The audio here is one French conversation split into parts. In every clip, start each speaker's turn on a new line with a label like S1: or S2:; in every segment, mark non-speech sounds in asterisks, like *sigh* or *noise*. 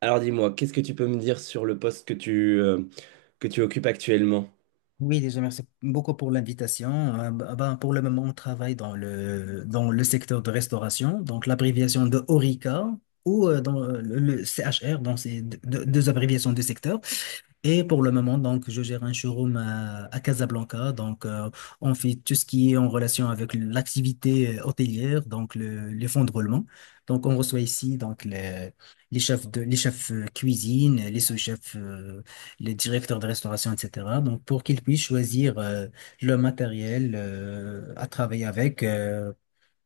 S1: Alors dis-moi, qu'est-ce que tu peux me dire sur le poste que que tu occupes actuellement?
S2: Oui, déjà, merci beaucoup pour l'invitation. Pour le moment, on travaille dans le secteur de restauration, donc l'abréviation de HORICA ou dans le CHR, donc c'est deux abréviations de secteur. Et pour le moment, donc, je gère un showroom à Casablanca. Donc, on fait tout ce qui est en relation avec l'activité hôtelière, donc les fonds de roulement. Donc, on reçoit ici donc les chefs de, les chefs cuisine, les sous-chefs, les directeurs de restauration, etc. Donc, pour qu'ils puissent choisir le matériel à travailler avec. euh,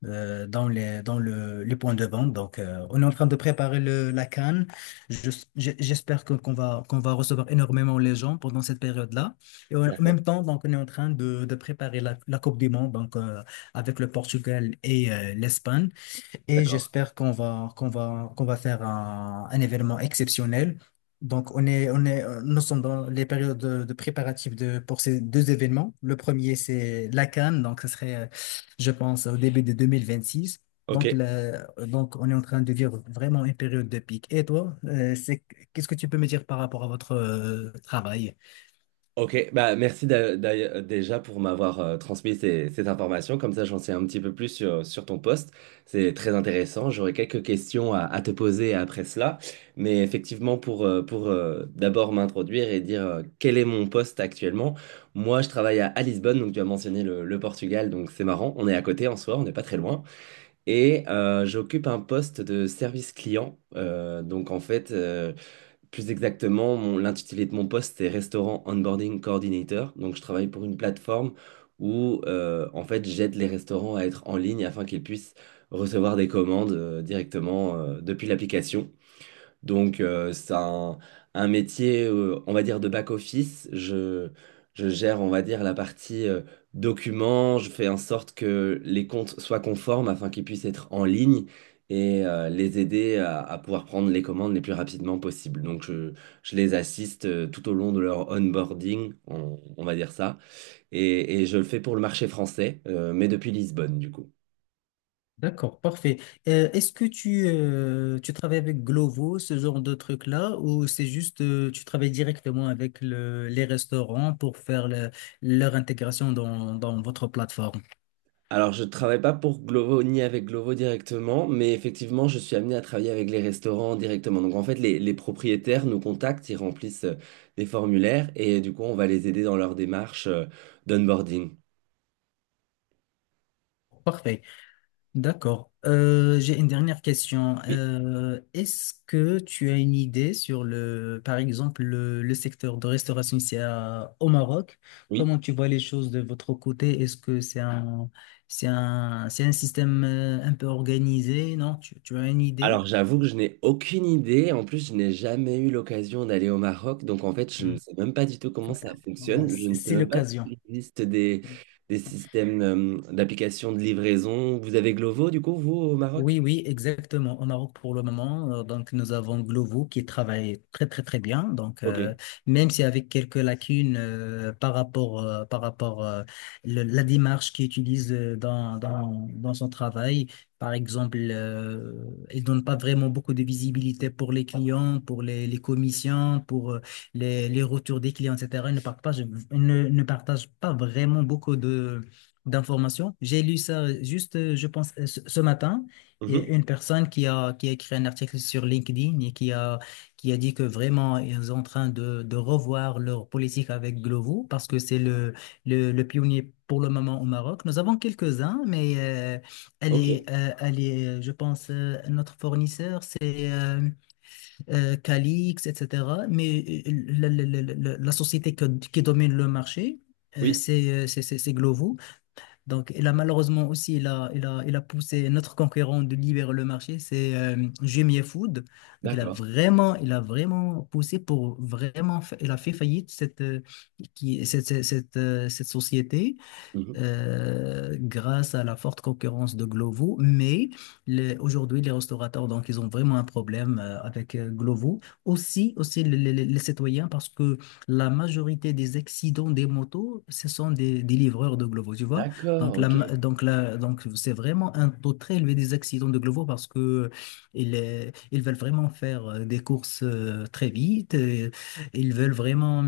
S2: euh, Dans les points de vente. Donc, on est en train de préparer la CAN. Je- J'espère qu'on va recevoir énormément les gens pendant cette période-là. Et en
S1: D'accord,
S2: même temps, donc, on est en train de préparer la Coupe du Monde donc, avec le Portugal et l'Espagne et
S1: d'accord.
S2: j'espère qu'on va faire un événement exceptionnel. Donc, nous sommes dans les périodes de préparatifs de, pour ces deux événements. Le premier, c'est la Cannes, donc ce serait, je pense, au début de 2026.
S1: Ok,
S2: Donc, on est en train de vivre vraiment une période de pic. Et toi, qu'est-ce que tu peux me dire par rapport à votre travail?
S1: ok. Bah, merci déjà pour m'avoir transmis cette information. Comme ça, j'en sais un petit peu plus sur, sur ton poste. C'est très intéressant. J'aurais quelques questions à te poser après cela. Mais effectivement, pour d'abord m'introduire et dire quel est mon poste actuellement, moi, je travaille à Lisbonne. Donc, tu as mentionné le Portugal. Donc, c'est marrant. On est à côté en soi, on n'est pas très loin. Et j'occupe un poste de service client. Donc en fait, plus exactement, l'intitulé de mon poste est Restaurant Onboarding Coordinator. Donc je travaille pour une plateforme où en fait j'aide les restaurants à être en ligne afin qu'ils puissent recevoir des commandes directement depuis l'application. Donc, c'est un métier, on va dire, de back-office. Je gère, on va dire, la partie documents. Je fais en sorte que les comptes soient conformes afin qu'ils puissent être en ligne et les aider à pouvoir prendre les commandes les plus rapidement possible. Donc, je les assiste tout au long de leur onboarding, on va dire ça. Et je le fais pour le marché français, mais depuis Lisbonne, du coup.
S2: D'accord, parfait. Est-ce que tu travailles avec Glovo, ce genre de truc-là, ou c'est juste tu travailles directement avec les restaurants pour faire leur intégration dans votre plateforme?
S1: Alors, je ne travaille pas pour Glovo ni avec Glovo directement, mais effectivement, je suis amené à travailler avec les restaurants directement. Donc, en fait, les propriétaires nous contactent, ils remplissent des formulaires et du coup, on va les aider dans leur démarche d'onboarding.
S2: Parfait. D'accord. J'ai une dernière question.
S1: Oui,
S2: Est-ce que tu as une idée sur le, par exemple, le secteur de restauration ici au Maroc?
S1: oui.
S2: Comment tu vois les choses de votre côté? Est-ce que c'est c'est un système un peu organisé? Non, tu as une idée?
S1: Alors, j'avoue que je n'ai aucune idée. En plus, je n'ai jamais eu l'occasion d'aller au Maroc. Donc, en fait, je ne
S2: Hmm.
S1: sais même pas du tout comment ça
S2: Bon, bah,
S1: fonctionne. Je ne sais
S2: c'est
S1: même pas
S2: l'occasion.
S1: s'il existe des systèmes d'application de livraison. Vous avez Glovo, du coup, vous, au Maroc?
S2: Oui, oui, exactement. Au Maroc, pour le moment, donc nous avons Glovo qui travaille très, très, très bien. Donc,
S1: Ok.
S2: même si avec quelques lacunes par rapport la démarche qu'il utilise dans son travail, par exemple, il donne pas vraiment beaucoup de visibilité pour les clients, pour les commissions, pour les retours des clients, etc. Il ne partage pas vraiment beaucoup de d'informations. J'ai lu ça juste, je pense, ce matin. Il y a
S1: Mhm.
S2: une personne qui a écrit un article sur LinkedIn qui a dit que vraiment, ils sont en train de revoir leur politique avec Glovo parce que c'est le pionnier pour le moment au Maroc. Nous avons quelques-uns, mais
S1: Ok.
S2: elle est, je pense, notre fournisseur, c'est Calix, etc. Mais la société qui domine le marché,
S1: Oui,
S2: c'est Glovo. Donc, il a malheureusement aussi, il a poussé notre concurrent de libérer le marché, c'est Jumia Food. Donc,
S1: d'accord.
S2: il a vraiment poussé pour vraiment, il a fait faillite cette, qui, cette, cette, cette, cette société
S1: Mhm.
S2: grâce à la forte concurrence de Glovo. Mais aujourd'hui, les restaurateurs, donc, ils ont vraiment un problème avec Glovo. Aussi les citoyens, parce que la majorité des accidents des motos, ce sont des livreurs de Glovo, tu vois.
S1: D'accord,
S2: Donc, la,
S1: ok.
S2: ma- donc, la, donc, c'est vraiment un taux très élevé des accidents de Glovo parce que ils veulent vraiment faire des courses très vite. Ils veulent vraiment.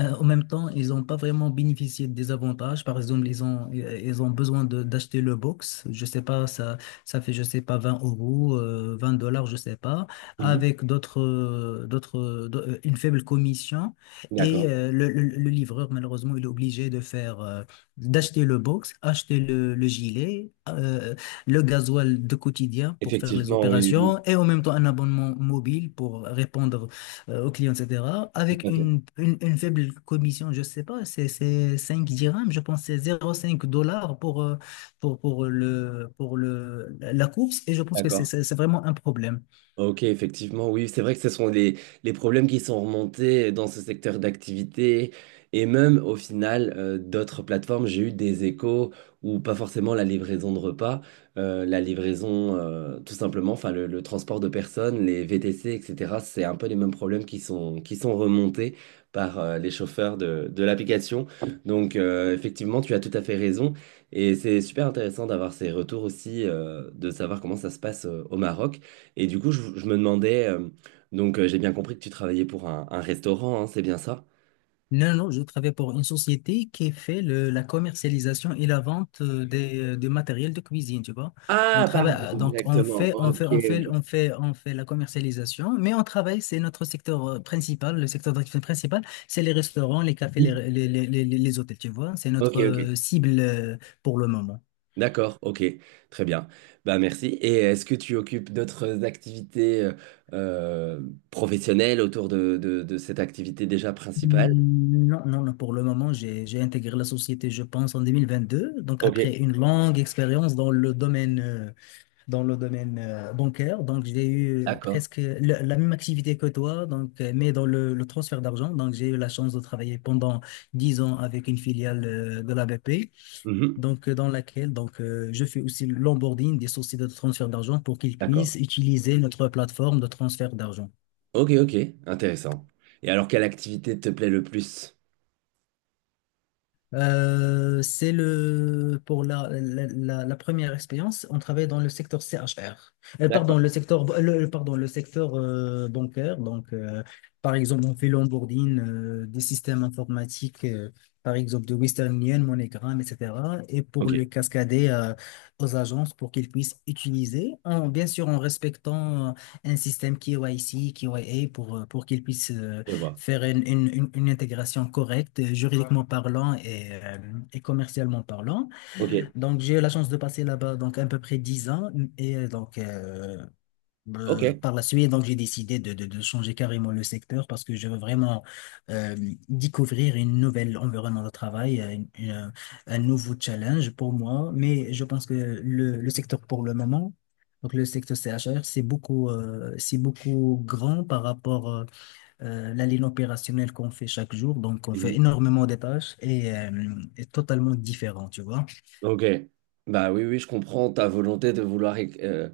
S2: En même temps, ils n'ont pas vraiment bénéficié des avantages. Par exemple, ils ont besoin d'acheter le box. Je sais pas, ça fait, je sais pas, 20 euros, 20 dollars, je sais pas,
S1: Mhm.
S2: avec d'autres, une faible commission. Et
S1: D'accord.
S2: le livreur, malheureusement, il est obligé de faire, d'acheter le box, acheter le gilet, le gasoil de quotidien pour faire les
S1: Effectivement, oui, oui,
S2: opérations et en même temps un abonnement mobile pour répondre aux clients, etc.
S1: oui, tout
S2: Avec
S1: à fait.
S2: une faible commission, je ne sais pas, c'est 5 dirhams, je pense que c'est 0,5 dollars pour, pour la course. Et je pense que
S1: D'accord.
S2: c'est vraiment un problème.
S1: Ok, effectivement, oui, c'est vrai que ce sont les problèmes qui sont remontés dans ce secteur d'activité et même au final d'autres plateformes, j'ai eu des échos où pas forcément la livraison de repas, la livraison tout simplement, enfin le transport de personnes, les VTC, etc. C'est un peu les mêmes problèmes qui sont remontés par les chauffeurs de l'application. Donc, effectivement, tu as tout à fait raison et c'est super intéressant d'avoir ces retours aussi, de savoir comment ça se passe au Maroc. Et du coup, je me demandais, j'ai bien compris que tu travaillais pour un restaurant, hein, c'est bien ça?
S2: Non, non, je travaille pour une société qui fait la commercialisation et la vente du matériel de cuisine, tu vois. On
S1: Ah,
S2: travaille,
S1: pardon,
S2: donc
S1: exactement. Ok, ok.
S2: on fait la commercialisation, mais on travaille, c'est notre secteur principal, le secteur d'activité principal, c'est les restaurants, les cafés,
S1: Oui.
S2: les hôtels, tu vois. C'est
S1: Ok,
S2: notre
S1: ok.
S2: cible pour le moment.
S1: D'accord, ok. Très bien. Bah merci. Et est-ce que tu occupes d'autres activités euh, professionnelles autour de, de cette activité déjà principale?
S2: Hmm, non, non, non, pour le moment, j'ai intégré la société, je pense, en 2022 donc
S1: Ok.
S2: après une longue expérience dans le domaine bancaire. Donc, j'ai eu
S1: D'accord.
S2: presque la même activité que toi, donc, mais dans le transfert d'argent. Donc, j'ai eu la chance de travailler pendant 10 ans avec une filiale de la BP,
S1: Mhm.
S2: donc, dans laquelle donc, je fais aussi l'onboarding des sociétés de transfert d'argent pour qu'ils
S1: D'accord.
S2: puissent utiliser notre plateforme de transfert d'argent.
S1: Ok, ok. Intéressant. Et alors, quelle activité te plaît le plus?
S2: C'est le Pour la première expérience, on travaille dans le secteur C CHR. Pardon,
S1: D'accord.
S2: le secteur le- pardon, le secteur bancaire. Donc, par exemple, on fait l'onboarding des systèmes informatiques, par exemple de Western Union, MoneyGram, etc. Et pour
S1: Ok,
S2: le cascader aux agences pour qu'ils puissent utiliser, bien sûr en respectant un système K Y C KYC, A pour qu'ils puissent
S1: je vois.
S2: faire une intégration correcte, ouais, juridiquement parlant et commercialement parlant.
S1: Ok.
S2: Donc, j'ai eu la chance de passer là-bas donc à peu près 10 ans. Et euh, donc, euh,
S1: Ok.
S2: Par la suite, donc, j'ai décidé de changer carrément le secteur parce que je veux vraiment euh, découvrir une nouvelle environnement de travail, un nouveau challenge pour moi. Mais je pense que le secteur pour le moment, donc le secteur CHR c'est beaucoup grand par rapport la ligne opérationnelle qu'on fait chaque jour. Donc, on fait
S1: Mhm.
S2: énormément de tâches et est totalement différent, tu vois.
S1: Ok, bah oui, oui, je comprends ta volonté de vouloir euh,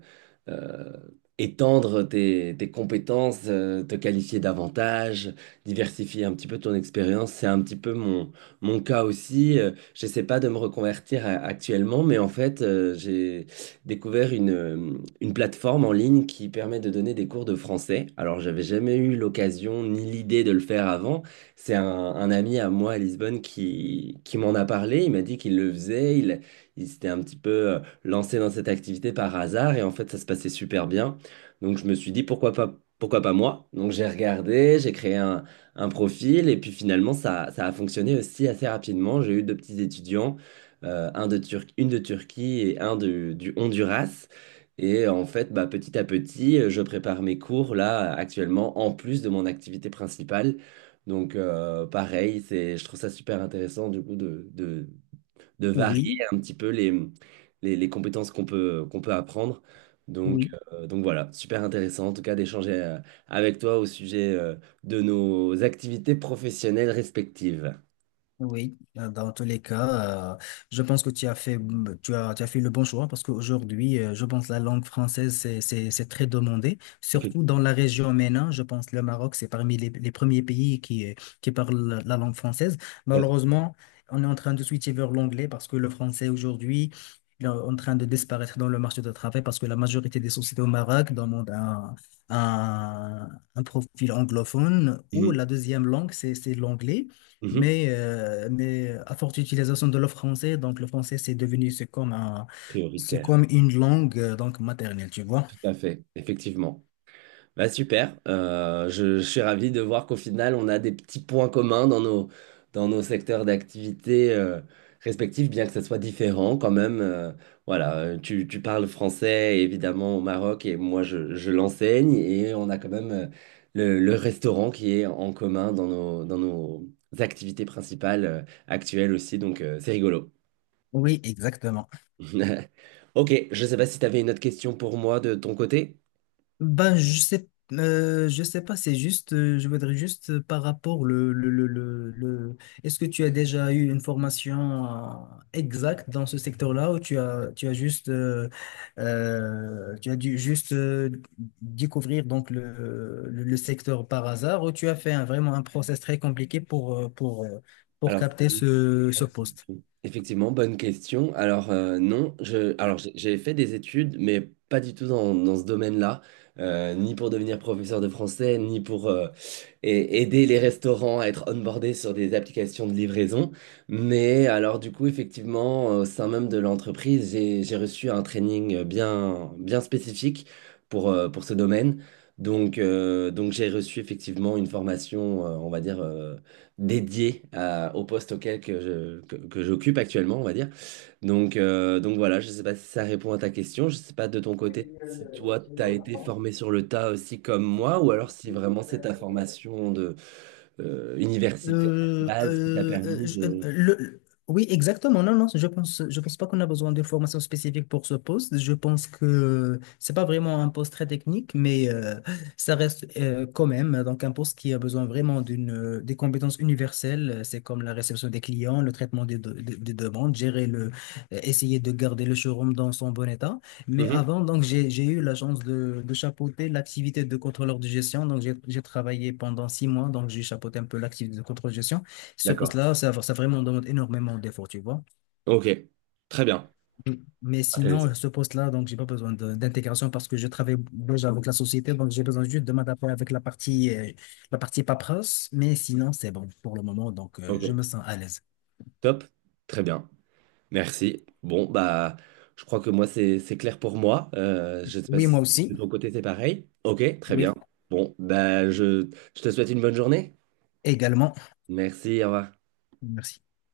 S1: euh, étendre tes, tes compétences, te qualifier davantage, diversifier un petit peu ton expérience. C'est un petit peu mon, mon cas aussi. J'essaie pas de me reconvertir actuellement, mais en fait, j'ai découvert une plateforme en ligne qui permet de donner des cours de français. Alors, j'avais jamais eu l'occasion ni l'idée de le faire avant. C'est un ami à moi à Lisbonne qui m'en a parlé. Il m'a dit qu'il le faisait ils s'étaient un petit peu lancés dans cette activité par hasard et en fait ça se passait super bien. Donc je me suis dit pourquoi pas moi? Donc j'ai regardé, j'ai créé un profil et puis finalement ça, ça a fonctionné aussi assez rapidement. J'ai eu deux petits étudiants, un de une de Turquie et un du Honduras. Et en fait, bah, petit à petit, je prépare mes cours là actuellement en plus de mon activité principale. Donc pareil, c'est, je trouve ça super intéressant du coup de varier
S2: Oui,
S1: un petit peu les compétences qu'on peut apprendre. Donc,
S2: oui.
S1: euh, donc voilà, super intéressant en tout cas d'échanger avec toi au sujet de nos activités professionnelles respectives.
S2: Oui, dans tous les cas, je pense que tu as fait le bon choix parce qu'aujourd'hui, je pense la langue française, c'est très demandé, surtout dans
S1: Effectivement.
S2: la région MENA. Je pense le Maroc, c'est parmi les premiers pays qui parlent la langue française.
S1: Tout à fait.
S2: Malheureusement, on est en train de switcher vers l'anglais parce que le français aujourd'hui, il est en train de disparaître dans le marché du travail parce que la majorité des sociétés au Maroc demandent un, un profil anglophone ou
S1: Mhm.
S2: la deuxième langue, c'est l'anglais.
S1: Mhm.
S2: Mais à forte utilisation de le français, donc le français c'est devenu c'est comme c'est
S1: Prioritaire.
S2: comme une langue donc maternelle, tu vois.
S1: Tout à fait, effectivement. Bah super, je suis ravi de voir qu'au final, on a des petits points communs dans nos secteurs d'activité respectifs, bien que ça soit différent quand même. Voilà, tu, tu parles français évidemment au Maroc et moi je l'enseigne et on a quand même le restaurant qui est en commun dans nos activités principales actuelles aussi, donc c'est rigolo.
S2: Oui, exactement.
S1: *laughs* Ok, je ne sais pas si tu avais une autre question pour moi de ton côté.
S2: Ben, je sais pas, c'est juste, je voudrais juste par rapport Est-ce que tu as déjà eu une formation exacte dans ce secteur-là ou tu as juste, tu as dû juste découvrir donc le secteur par hasard ou tu as fait vraiment un process très compliqué pour, pour
S1: Alors,
S2: capter ce
S1: Bonne
S2: poste?
S1: question. Effectivement, bonne question. Alors, non, je, alors j'ai fait des études, mais pas du tout dans, dans ce domaine-là, ni pour devenir professeur de français, ni pour aider les restaurants à être onboardés sur des applications de livraison. Mais alors, du coup, effectivement, au sein même de l'entreprise, j'ai reçu un training bien, bien spécifique pour ce domaine. Donc, donc j'ai reçu effectivement une formation, on va dire, dédié au poste auquel que je, que j'occupe actuellement, on va dire. Donc, donc voilà, je ne sais pas si ça répond à ta question. Je ne sais pas de ton côté si toi, tu as été formé sur le tas aussi comme moi, ou alors si vraiment c'est ta formation de, universitaire de
S2: Euh,
S1: base qui t'a
S2: euh, euh,
S1: permis
S2: je- euh,
S1: de...
S2: le, le- oui, exactement. Non, non, je pense pas qu'on a besoin de formation spécifique pour ce poste. Je pense que c'est pas vraiment un poste très technique, mais ça reste quand même donc un poste qui a besoin vraiment d'une des compétences universelles. C'est comme la réception des clients, le traitement des demandes, gérer essayer de garder le showroom dans son bon état. Mais
S1: Mhm.
S2: avant, donc, j'ai eu la chance de chapeauter l'activité de contrôleur de gestion. Donc, j'ai travaillé pendant 6 mois. Donc, j'ai chapeauté un peu l'activité de contrôleur de gestion. Ce
S1: D'accord.
S2: poste-là, ça vraiment demande énormément d'efforts, tu vois.
S1: Ok. Très bien.
S2: Mm. Mais sinon,
S1: Intéressant.
S2: ce poste-là, donc, j'ai pas besoin d'intégration parce que je travaille déjà avec la société. Donc, j'ai besoin juste de m'adapter avec la partie paperasse. Mais sinon, c'est bon pour le moment. Donc, je me
S1: Ok.
S2: sens à l'aise.
S1: Top. Très bien. Merci. Bon, bah, je crois que moi, c'est clair pour moi. Je ne sais pas
S2: Oui,
S1: si
S2: moi aussi.
S1: de ton côté, c'est pareil. Ok, très
S2: Oui,
S1: bien. Bon, bah, je te souhaite une bonne journée.
S2: également.
S1: Merci, au revoir.
S2: Merci.